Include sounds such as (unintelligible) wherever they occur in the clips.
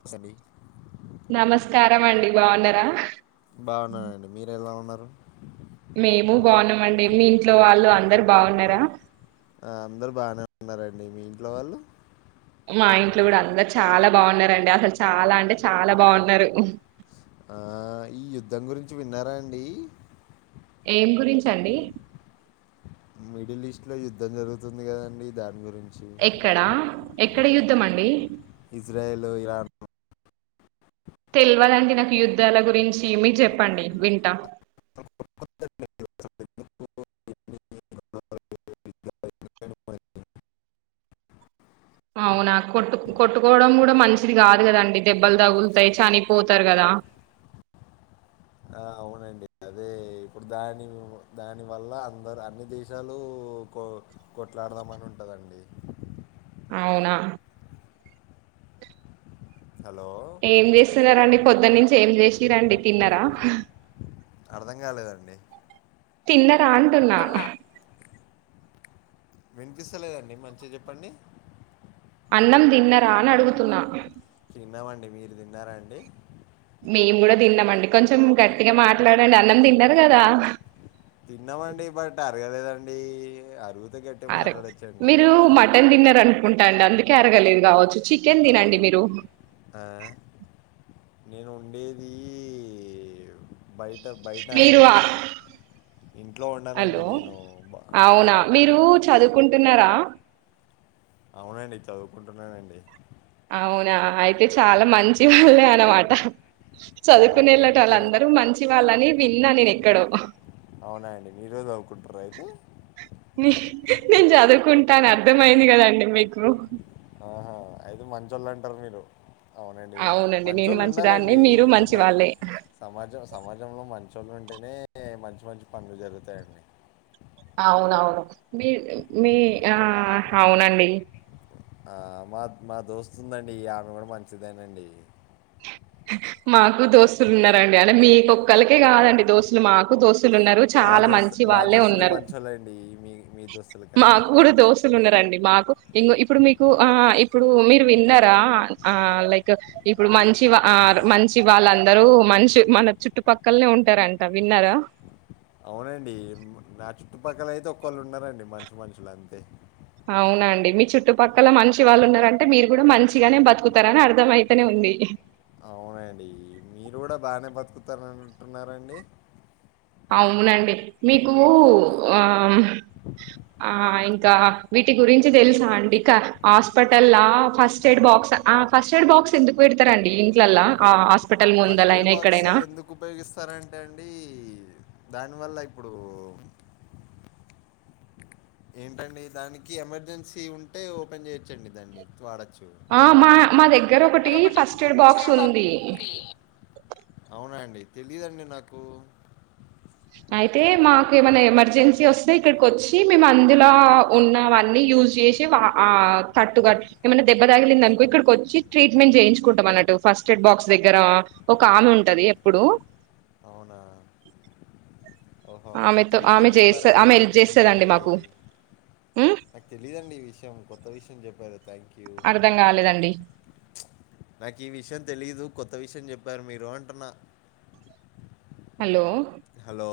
నమస్తే అండి నమస్కారాం అండి బాగున్నారా బాగున్నండి మీర ఎలా ఉ ఉన్నారు మేము బాగున్నము అండి మీ ఇంట్లో వాళ్ళు అందరు బాగున్నారా ఆ అందరు బాగానే ఉన్నారండి మీ ఇంట్లో వాళ్ళు మా ఇంట్లో కూడా అందరు చాలా బాగున్నండి అసలు చాలా అంటే చాలా బాగున్నారు ఆ ఈ యుద్ధం గురించి విన్నారా అండి ఏం గురించండి మిడిల్ ఈస్ట్ లో యుద్ధం జరుగుతుంది కదండి దాని గురించి ఎక్కడా ఎ ఎక్కడ యుద్ధం అండి ఇజ్రాయలు ఇరాన్ తెలవదండి నాకు యుద్ధాల గురించి మీర్ చెప్పండి వింటా అవునా కొట్టు కొట్టుకోవడం కూడా మంచిది కాదు కదాండి దెబ్బలు తగులుతాయి చనిపోతారు కదా అవునండి అదే ఇప్పుడు దాని దానివల్ల అందరు అన్ని దేశాలు కొ కొట్లాడదామ అని ఉంటుందండి అవునా హలో ఏం చేస్తున్నారండి పొద్దు నుంచి ఏం చేసిరండి తిన్నారా అర్ధం కాలేదండి తిన్న అంటంటన్నా వినిపిస్తలేదండి మంచిగా చెప్పండి అన్నం తిన్నరా అని అడుగుతున్నా తిన్నామండి మీరు తిన్నారా అండి మేము కూడా తిన్నామండి కొంచెం గట్టిగా మాట్లాడండి అన్నం తింటరు కదా తిన్నవడి బట (unintelligible) మీరు మటన్ డిన్నర్ అన్ ఉం (unintelligible) ఉటాండి అందుకే అరగలేదు కావచ్చు చికెన్ ఆ, తినండి మీరు ఆ, నేను ఉండేది బయ్ బయట మీరు అండి ఇంట్లో ఉండనండి హలో నేను అవునా హాస్టల్లో మీరు ఉంటానండి చదువుకుంటున్నారా అవునండి చదువుకుంటున్నానండి అవునా అయితే చాలా మంచి వాళ్ళే అనమాట చదువుకునే అవునండి వెళ్ళెట వాళ్ళు మీకేమై అందరూ మంచి వాళ్ళని విన్నా నేను ఎక్కడో అవునా అండి మీరు చదువుకుంటారా అయితే నేను చదువుకుంటాను అర్థమయింది కదండి మీకు ఓహ్ ఆహా అయితే మంచళ్ళు అంటారు మీరు అవునండి నేను మంచోళ్ళు మంచిదాన్ని ఉండాలండి మీరు మంచి సమా వాళ్ళే సమాజం సమాజంలో మంచోళ్ళు ఉం ఉంటేనే మంచి మంచి పనులు జరుగుతాయండి అవునవును మీ మీ ఆ అవునండి ఆ మా మా దోస్తు ఉందండి ఇక ఆమె కూడా మంచిదేనండి మాకు దోస్తులు ఉన్నారండి అంటే మీ కొక్కలకే కాదండి దోస్తులు మాకు దోస్తు లు ఉన్నారు మా చాలా దోస్తు మంచి మా వాళ్ళే దోస్తులే ఉన్నారు మంచోళ్ళండి మీ మీ దోస్తుల కన్నా మాకు కూడా దోస్తులు ఉన్నారండి మాకు ఇం ఇప్పుడు మీకు ఆ ఇప్పుడు మీరు విన్నారా ఆ లైక్ ఇప్పుడు మంచి మంచి వాళ్ళందరూ మంచి మన చుట్టుపక్కలనే ఉంటారంట విన్నారా అవునండి నా చుట్టుపక్కల అయితే ఒకళ్ళు ఉన్నారండి మంచి మనుషులు అంతే అవునండి మీ చుట్టుపక్కల మంచి వాళ్ళు ఉన్నారంటే మీరు కూడా మంచిగానే బతుకుతారని అర్థంమయితేనే ఉంది అవునండి మీరు కూడా బానే బతుకుతా అంటన్నాట్టు ఉన్నారండి అవునండి మీకు ఆ ఇంకా వీటి గురించి తెలుసా అండి ఇక హాస్పిటల్లొ ఫస్ట్ ఎయిడ్ బాక్స్ ఆ ఫస్ట్ ఎయిడ్ బాక్స్ ఎందుకు పెడతారండి ఇంట్లలా ఆ హాస్పి ఫస్ట్ ఎయిడ్ బాక్స్ ఎందుకు ఉపయోగిస్తారంటే అండి దానివల్ల ఇప్పుడు ఏంటండి దానికి ఎమర్జెన్సీ ఉంటే ఓపెన్ చేయొచ్చండి దాన్ని వాడ ఆ మా మా దగ్గర ఒకటి ఫస్ట్ ఎయిడ్ బాక్స్ ఉంది అవునా అండి తెలియదండి నాకు అయితే మాకు ఏమైనా ఎమర్జెన్సీ వస్తే ఇక్కడికి వచ్చి మేము అందులో ఉన్నవన్నీ యూజ్ చేసి ఆ తట్టుగా ఏమైనా దెబ్బ తాగిలిందనుకో ఇక్కడికి వచ్చి ట్రీట్మెంట్ చేయించుకుంటాం అన్నట్టు ఫస్ట్ ఎయిడ్ బాక్స్ దగ్గర ఒక ఆమె ఉంటుంది ఎప్పుడు అవునా ఓహో కొత్త ఆమెతో ఆమె విషయం చేస్త చెప్పారండి ఆమె హెల్ప్ థ్యాంక్ యూ చేస్తదండి అండి మాకు ఉమ్ నాకు తెలిదండి ఇవి విషయం కొత్త విషయం చెప్పారు థ్యాంక్ యు అర్ధం కాలేదండి నాకు ఈ విషయం తెలీదు కొత్త విషయం చెప్పారు మీరు అంటాన్న హలో హలో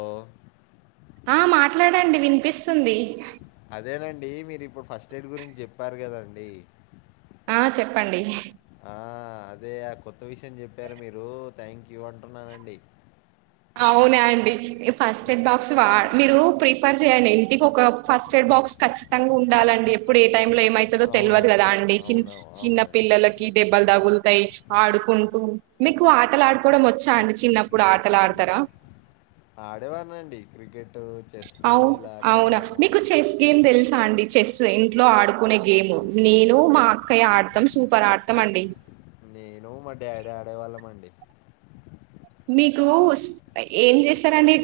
ఆ మాట్లాడండి వినిపిస్తు అదేనండి మీరు ఇప్పుడు ఫస్ట్ పస్ట్ఎయిడ్ గురించి చెప్పారు కదండి ఆ చెప్పండి ఆ అదే ఆ కొత్త విషయం చెప్పారు మీరు థ్యాంక్ యూ అంటున్నానండి అవునా అండి ఫస్ట్ ఎయిడ్ బాక్స్ వా మీరు ప్రిఫర్ చేయయండి ఇంటికి ఒక ఫస్ట్ ఎయిడ్ బాక్స్ కఖచ్చితంగా ఉండాలండి ఎప్పుడు ఏ టైం లో ఏమైతదో తెలియదు అవునండి. కదా అండి చి అవును. చిన్న అవునండి. పిల్లలకి దెబ్బలు తగులుతాయి ఆడుకుంటూ మీకు ఆటలు ఆడుకోవడం వచ్చా అండి చిన్నప్పుడు ఆటలాడు తరా ఆడేవాన్నండి క్రికెట్ అవ్ అవునా మీకు చెస్ గేమ్ తెలుసా అండి చెస్ ఇంటి లో ఆడుకునే గేమ్ నేను మా అక్కయి ఆడతాం సూపర్ ఆడతాం అండి నేను మా డాడ్ ఆడేవాళ్ళం అండి మీకు స్ ఏం చేస్తారన్డి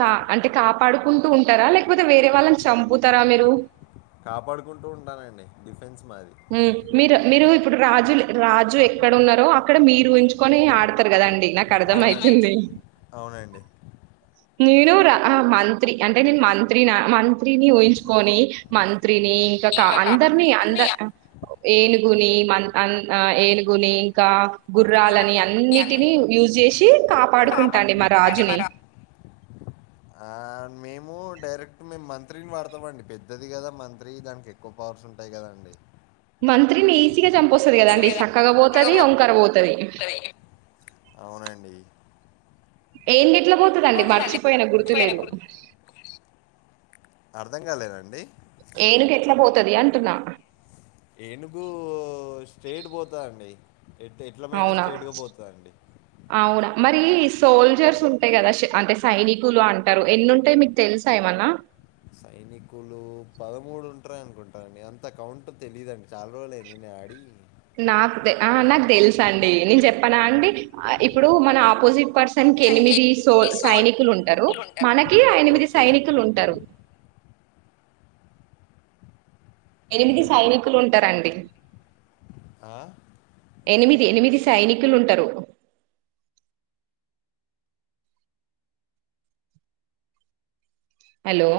కా అంటే కాపాడుకుంటూ ఉంటారా లేకపోతే వేరే వాళ్ళని చంపుతారా మీరు కాపాడుకుంటూ ఉంటానండి డిఫ్ మీ మీర్ మీరు ఇప్పుడు రాజు రాజు ఎక్కడ ఉన్నారో అక్కడ మీరు ఉంయిన్ చుకొని ఆడతారు కదాండి అవునన్ అవునండి నేను రా మంత్రి అంటే నేను మంత్రి నా మంత్ త్రినీ వుయించుకొని మం త్రిని ఇంక కా ఇక అందర్ని అంద కాపర్‌ని ఏనుగుని మన్ అన్ ఏనుగుని కా గుర్రాలని గుర్రాన్ని అన్నీ అన్నిటిని యూజ్ చేసి కాపాడుకుంటాండి మా కాపాడాలి రాజుని మరా. ఆ! మేము డైరెక్ట్ మేము మంత్రిని వాడతాం అండి పెద్దది కదా మంత్రి దానికి ఎక్కువ పవర్స్ ఉంటాయి కదా అండి మంత్రిని గా చంపొస్తది కదా అండి సక్కగా ఓతది వంకర ఓతది ఉంటది అవునండి ఏం డిప్ ఇట్ల పోతదండి మర్చిపోయిన పోయిన గుర్తులేదు గుర్తు అర్థం కాలేదండి ఏనుగెట్లా పోతది అంటున్నా ఏనుగు ఓ స్ట్రేట్ పోతా ద్ అండి ఎట్ ఎట్ల పోయినా అవునా? స్టేట్గా పోతదండి అవునా? మరి సోల్జర్స్ ఉంటాయి కదా అంటే సైనికులు అంటారు ఎన్ని ఉంటాయి మీకు తెల్సా ఏమన్నా సైనికులు పదమూడు ఉంట్ర అనుకుంటా అండి అంత కౌంట్ తెలీదన్డి చాలా రోజులయింది నేన్ ఆడి నాకు తే నాకు తెల్సు అండి నేను చెప్పనా అండి ఇప్పుడు మన ఆపోజిట్ పర్సన్ కి సంఖ్య ఎనిమిది సో ఈ సోల్ సైనికులు ఉంటారు మనకి అ నిమిది ఓకే సైనికులు ఉంటారు ఎనిమిది సైనికులు ఉంటారండి ఆ, ఎనిమిది ఎనిమిది సైని కులు ఉంటారు హలో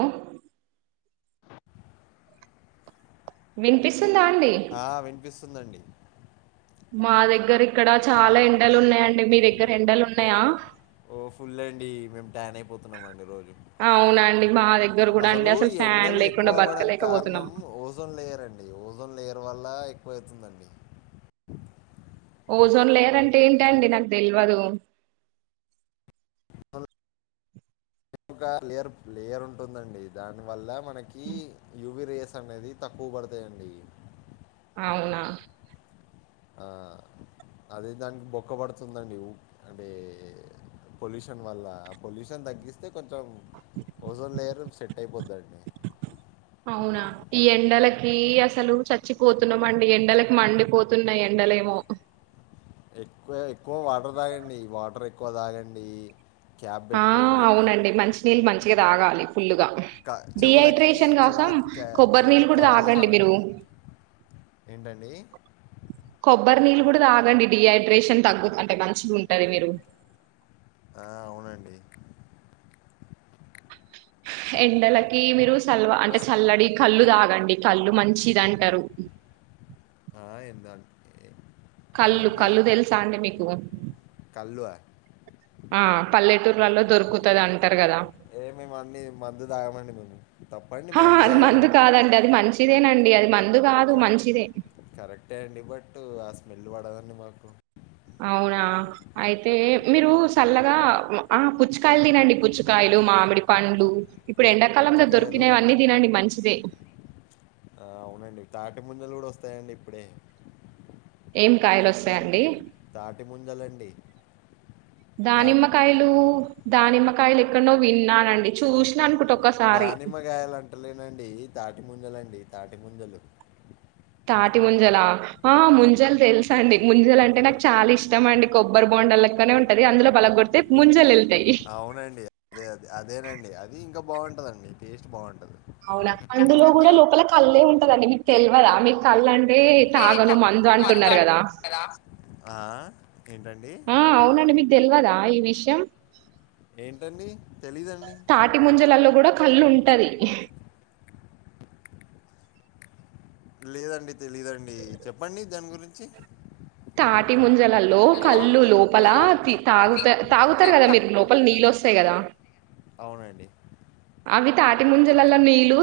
వినిపిస్ స్తుందా అండి స్తుందండి మా దగ్గర ఇక్కడ చాలా ఎండలు ఉన్నాయండి మీ దగ్గర ఎండలు ఉన్నాయా ఓ ఫుల్ అండి మేము ట్యాన్ అయిపోతున్నాం అండి రోజు అవునా అండి అసలు ఈ ఫ్యాన్ ఎండలు లేకుండా ఎక్కువ అవ్వడానికి బతకలేకపోతున్నం. కారణం ఓజోన్ లేయరండి ఓజోన్ లేయరు వల్ల ఎక్కువైతుందండి ఓజోన్ లేయర్ అంటే ఏంటండీ నాకు తెల్వదు అంటే ఒక లేయర్ లేయర్ ఉంటుందండి దాని వల్ల మన్ కి యువి రే స్ అనేది తక్కువ పడతాయండి అవునా ఆ అదే దానికి బొక్క పడుతుందండి అంటే పొల్యూషన్ వల్ల పొల్యూషన్ తగ్గిస్తే కొంచెం ఓజోన్ లేయర్ సెట్ అయిపోద్దండి అవునా ఈ ఎండలకి అసలు చచ్చిపోతున్నామండి ఎండలకి మండిపోతున్నాయి ఎండలేమో ఎక్కువ ఎక్కువ వాటర్ తాగండి వాటర్ ఎక్కువ తాగండి క్యాప్ ఆ పెట్టుకోండి అవునండి మంచ్ నీళ్ మంచిగా తాగాలి ఫుల్లుగా క- చెవులకి డిహైడ్రేషన్ కోసం చెవులకి క్యా- కొబ్బరి నీళ్ళు చెవులకి కూడా కవర్ తాగండి చేసుకోండి మీరు ఏంటండి కొబ్బరి నీళ్ళు కూడా తాగండి డిహైడ్రేషన్ తగ్గు అంటే మంచిగా ఉంటది మీరు ఆ అవునండి ఎండలకి మీరు సలువా అంటే చల్లడి కళ్ళు తాగం ఈ కళ్ళు మంచిది అంటరు ఆ ఎందా ఎ కళ్ళు కళ్ళు తెలుసా అండి మీకు కళ్ళు ఆ పల్లెటూర్లలో దొరుకుతది అ ఏ మేమన్నీ మందు తాగమండి మేము తప్పండి ఆ, మందు తాగడం ఇగ అది మ కరెక్ట్ కరెక్టే అండీ బట్ అ స్మెల్ పడదండీ మాకు అవునా అయితే మీరు చల్లగా ఆ పుచ్చకాయలు తినండి పుచ్చకాయలు మామిడి పండ్లు ఇప్పుడు త- ఎండాకాలంలో పుచ్చకాయలు దొరికినవి అన్నీ తినండి మంచిదే ఆ, అవునండి తాటి ముంజలు కూడా వస్తాయండి ఇప్పుడే ఏం కాయలు వస్తాయి అండీ తాటి ముంజలండి తా దానిమ్మకాయలు దానిమ్మకాయలు ఎక్కనో విన్నానండి చూసినా అనుకుంటా దానిమ్మకాయలు అంట లేనండి తాటి ముంజల అండీ తాటిముంజలు తాటిముంజలా ఆ ముంజల్ తెల్సు అండి ముంజల్ అంటే నాక్ చాల ఇష్టం అండి కొబ్బరి బోండం లేక్కనే ఉంటది అందులో పలగొట్టి ముంజలె అవునండి అదె అదే అదేనండి అ అది ఇంకా బాగుంటుదండి టేస్ట్ బాగుంట అవున అందులో కూడా లోపల కళ్ళే ఉంటదండి మీ తెల్ తెల్వదా మీక్ కళ్ళు అంటే తాగను మందు అంటున్నారు కదా ఆ ఏంటండి ఆ అవునండి మీకు తెల్వదా ఈ విషయం ఏంటండి తెలీదండీ తాటి ముంజలలో కూడా కళ్ళు ఉంటది లేదండి తెలీదండి చెప్పండి దాని గురించి తాటి ముంజ్ జలల్లో లో కళ్ళు లోపలా లో తి తి- తాగుతా తాగుతారు త- కదా త- మీరు లోపల నీళ్ళు వస్ వస్తాయి. కదా అవునండి అవి తాటి ముంజలల్లో నీళ్ళు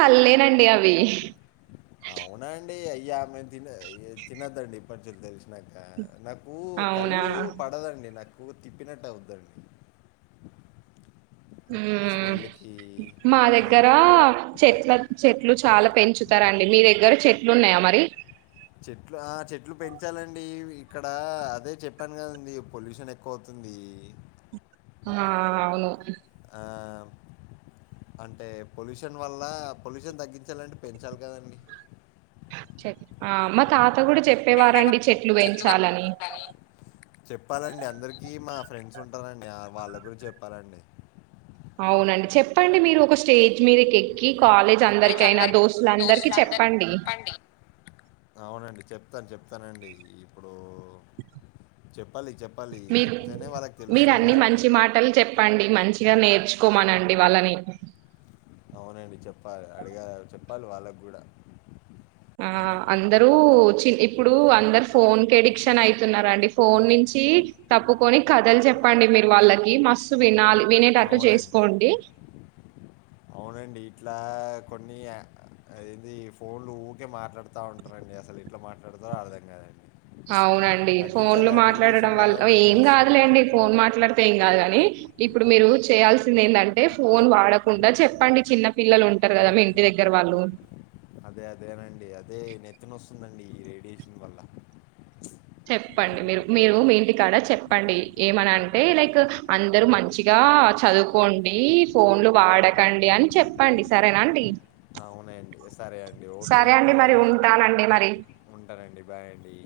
కల్లేనండి అవి అవున అండి అయ్యా మేము తిన తినద్దండి ఇప్పట్ నుంచి తెలిసిన నాక నాకూ అవునా కళ్ళు పడదండి నాకు ఊ తిప్పినట్టవు దండి హ్మ్ మా పడదండి దగ్గరా చెట్ల చెట్లు చాల పెంచుతారండి మీ దగ్గర చెట్లున్నాయా మరి చెట్లు ఆ చెట్లు పెంచాలండి ఇక్కడ అదే చెప్పాను కదండి పొల్యూషన్ ఎక్కువ అవుతుంది హా అవును అ అంటే పొల్యూషన్ వల్ల పొల్యూషన్ తగ్గించాలంటే పెంచాలి కదండి చె ఆ మతాత్ చెప్పాలండి అందర్కిీ మా ఫ్రెండ్స్ ఉంటారండి వాళ్ళ కూడ చెప్పాలండి అవునండి చెప్పండి మీరు ఒక స్టేజ్ మీద కెక్కి కీ కాలేజ్ కాలేజ్ అందరికయినా అందరికి దోస్తుల అందరికి దోస్తులందరికి చెప్పండి చెప్తా చెప్తా నండి ఇప్పుడూ (inaudible) చెప్పాలి చెప్ మీరు మీరు అన్ని మంచి మాటలు చెప్పండి మంచిగా నేర్చుకోమనండి మీ వాళ్ళని అవునండి చెప్పాలి అడిగ చెప్పాలి వాళ్ళకు కూడా ఆ అందరూ చి ఇప్పుడు అందరు ఫోన్ కి ఎడిక్షన్ అయితున్నండి ఫోన్ నుంచి తప్పుకొని కథలు చెప్పండి మీరు వాళ్ళకి మస్తు వినాలి వినేటట్టు అవునండి చేసుకోండి అవునండి ఇట్లా కొన్ని ఇది ఫోన్లు ఊరికే మాట్లాడుతా ఉంటారండి అసలు ఇట్లా మాట్లాడతారో అర్థం కదండి అవునండి ఫోన్ లో మాట్లాడడం రేడియేషన్ వల్ల ఏం నెత్తిన వస్తుంది కాదులేండి ఫోన్ మాట్లాడితే ఏం కాదు లెండి ఇప్పుడు మీరు చేయాల్సింది ఏంటంటే ఫోన్ వాడకుండా చెప్పండి చిన్న పిల్లలు ఉంటారు కదా మా ఇంటి దగ్గర వాళ్ళు అదే అదేనండి అదే నెత్తినస్తుందండి ఈ రేడియేషన్ వల్ల చెప్పండి మీరు మీరు మీ ఇంటి కడ చెప్పండి ఏమన అంటే లైక్ అందరు మంచిగా చదువుకోండి ఫోన్లు వాడకండి అని చెప్పండి సరేనా అండి అవునండి సరే అండి ఓకే సరే అండి మరి ఉంటానండి మరి ఉంటానండి బాయ్ అండి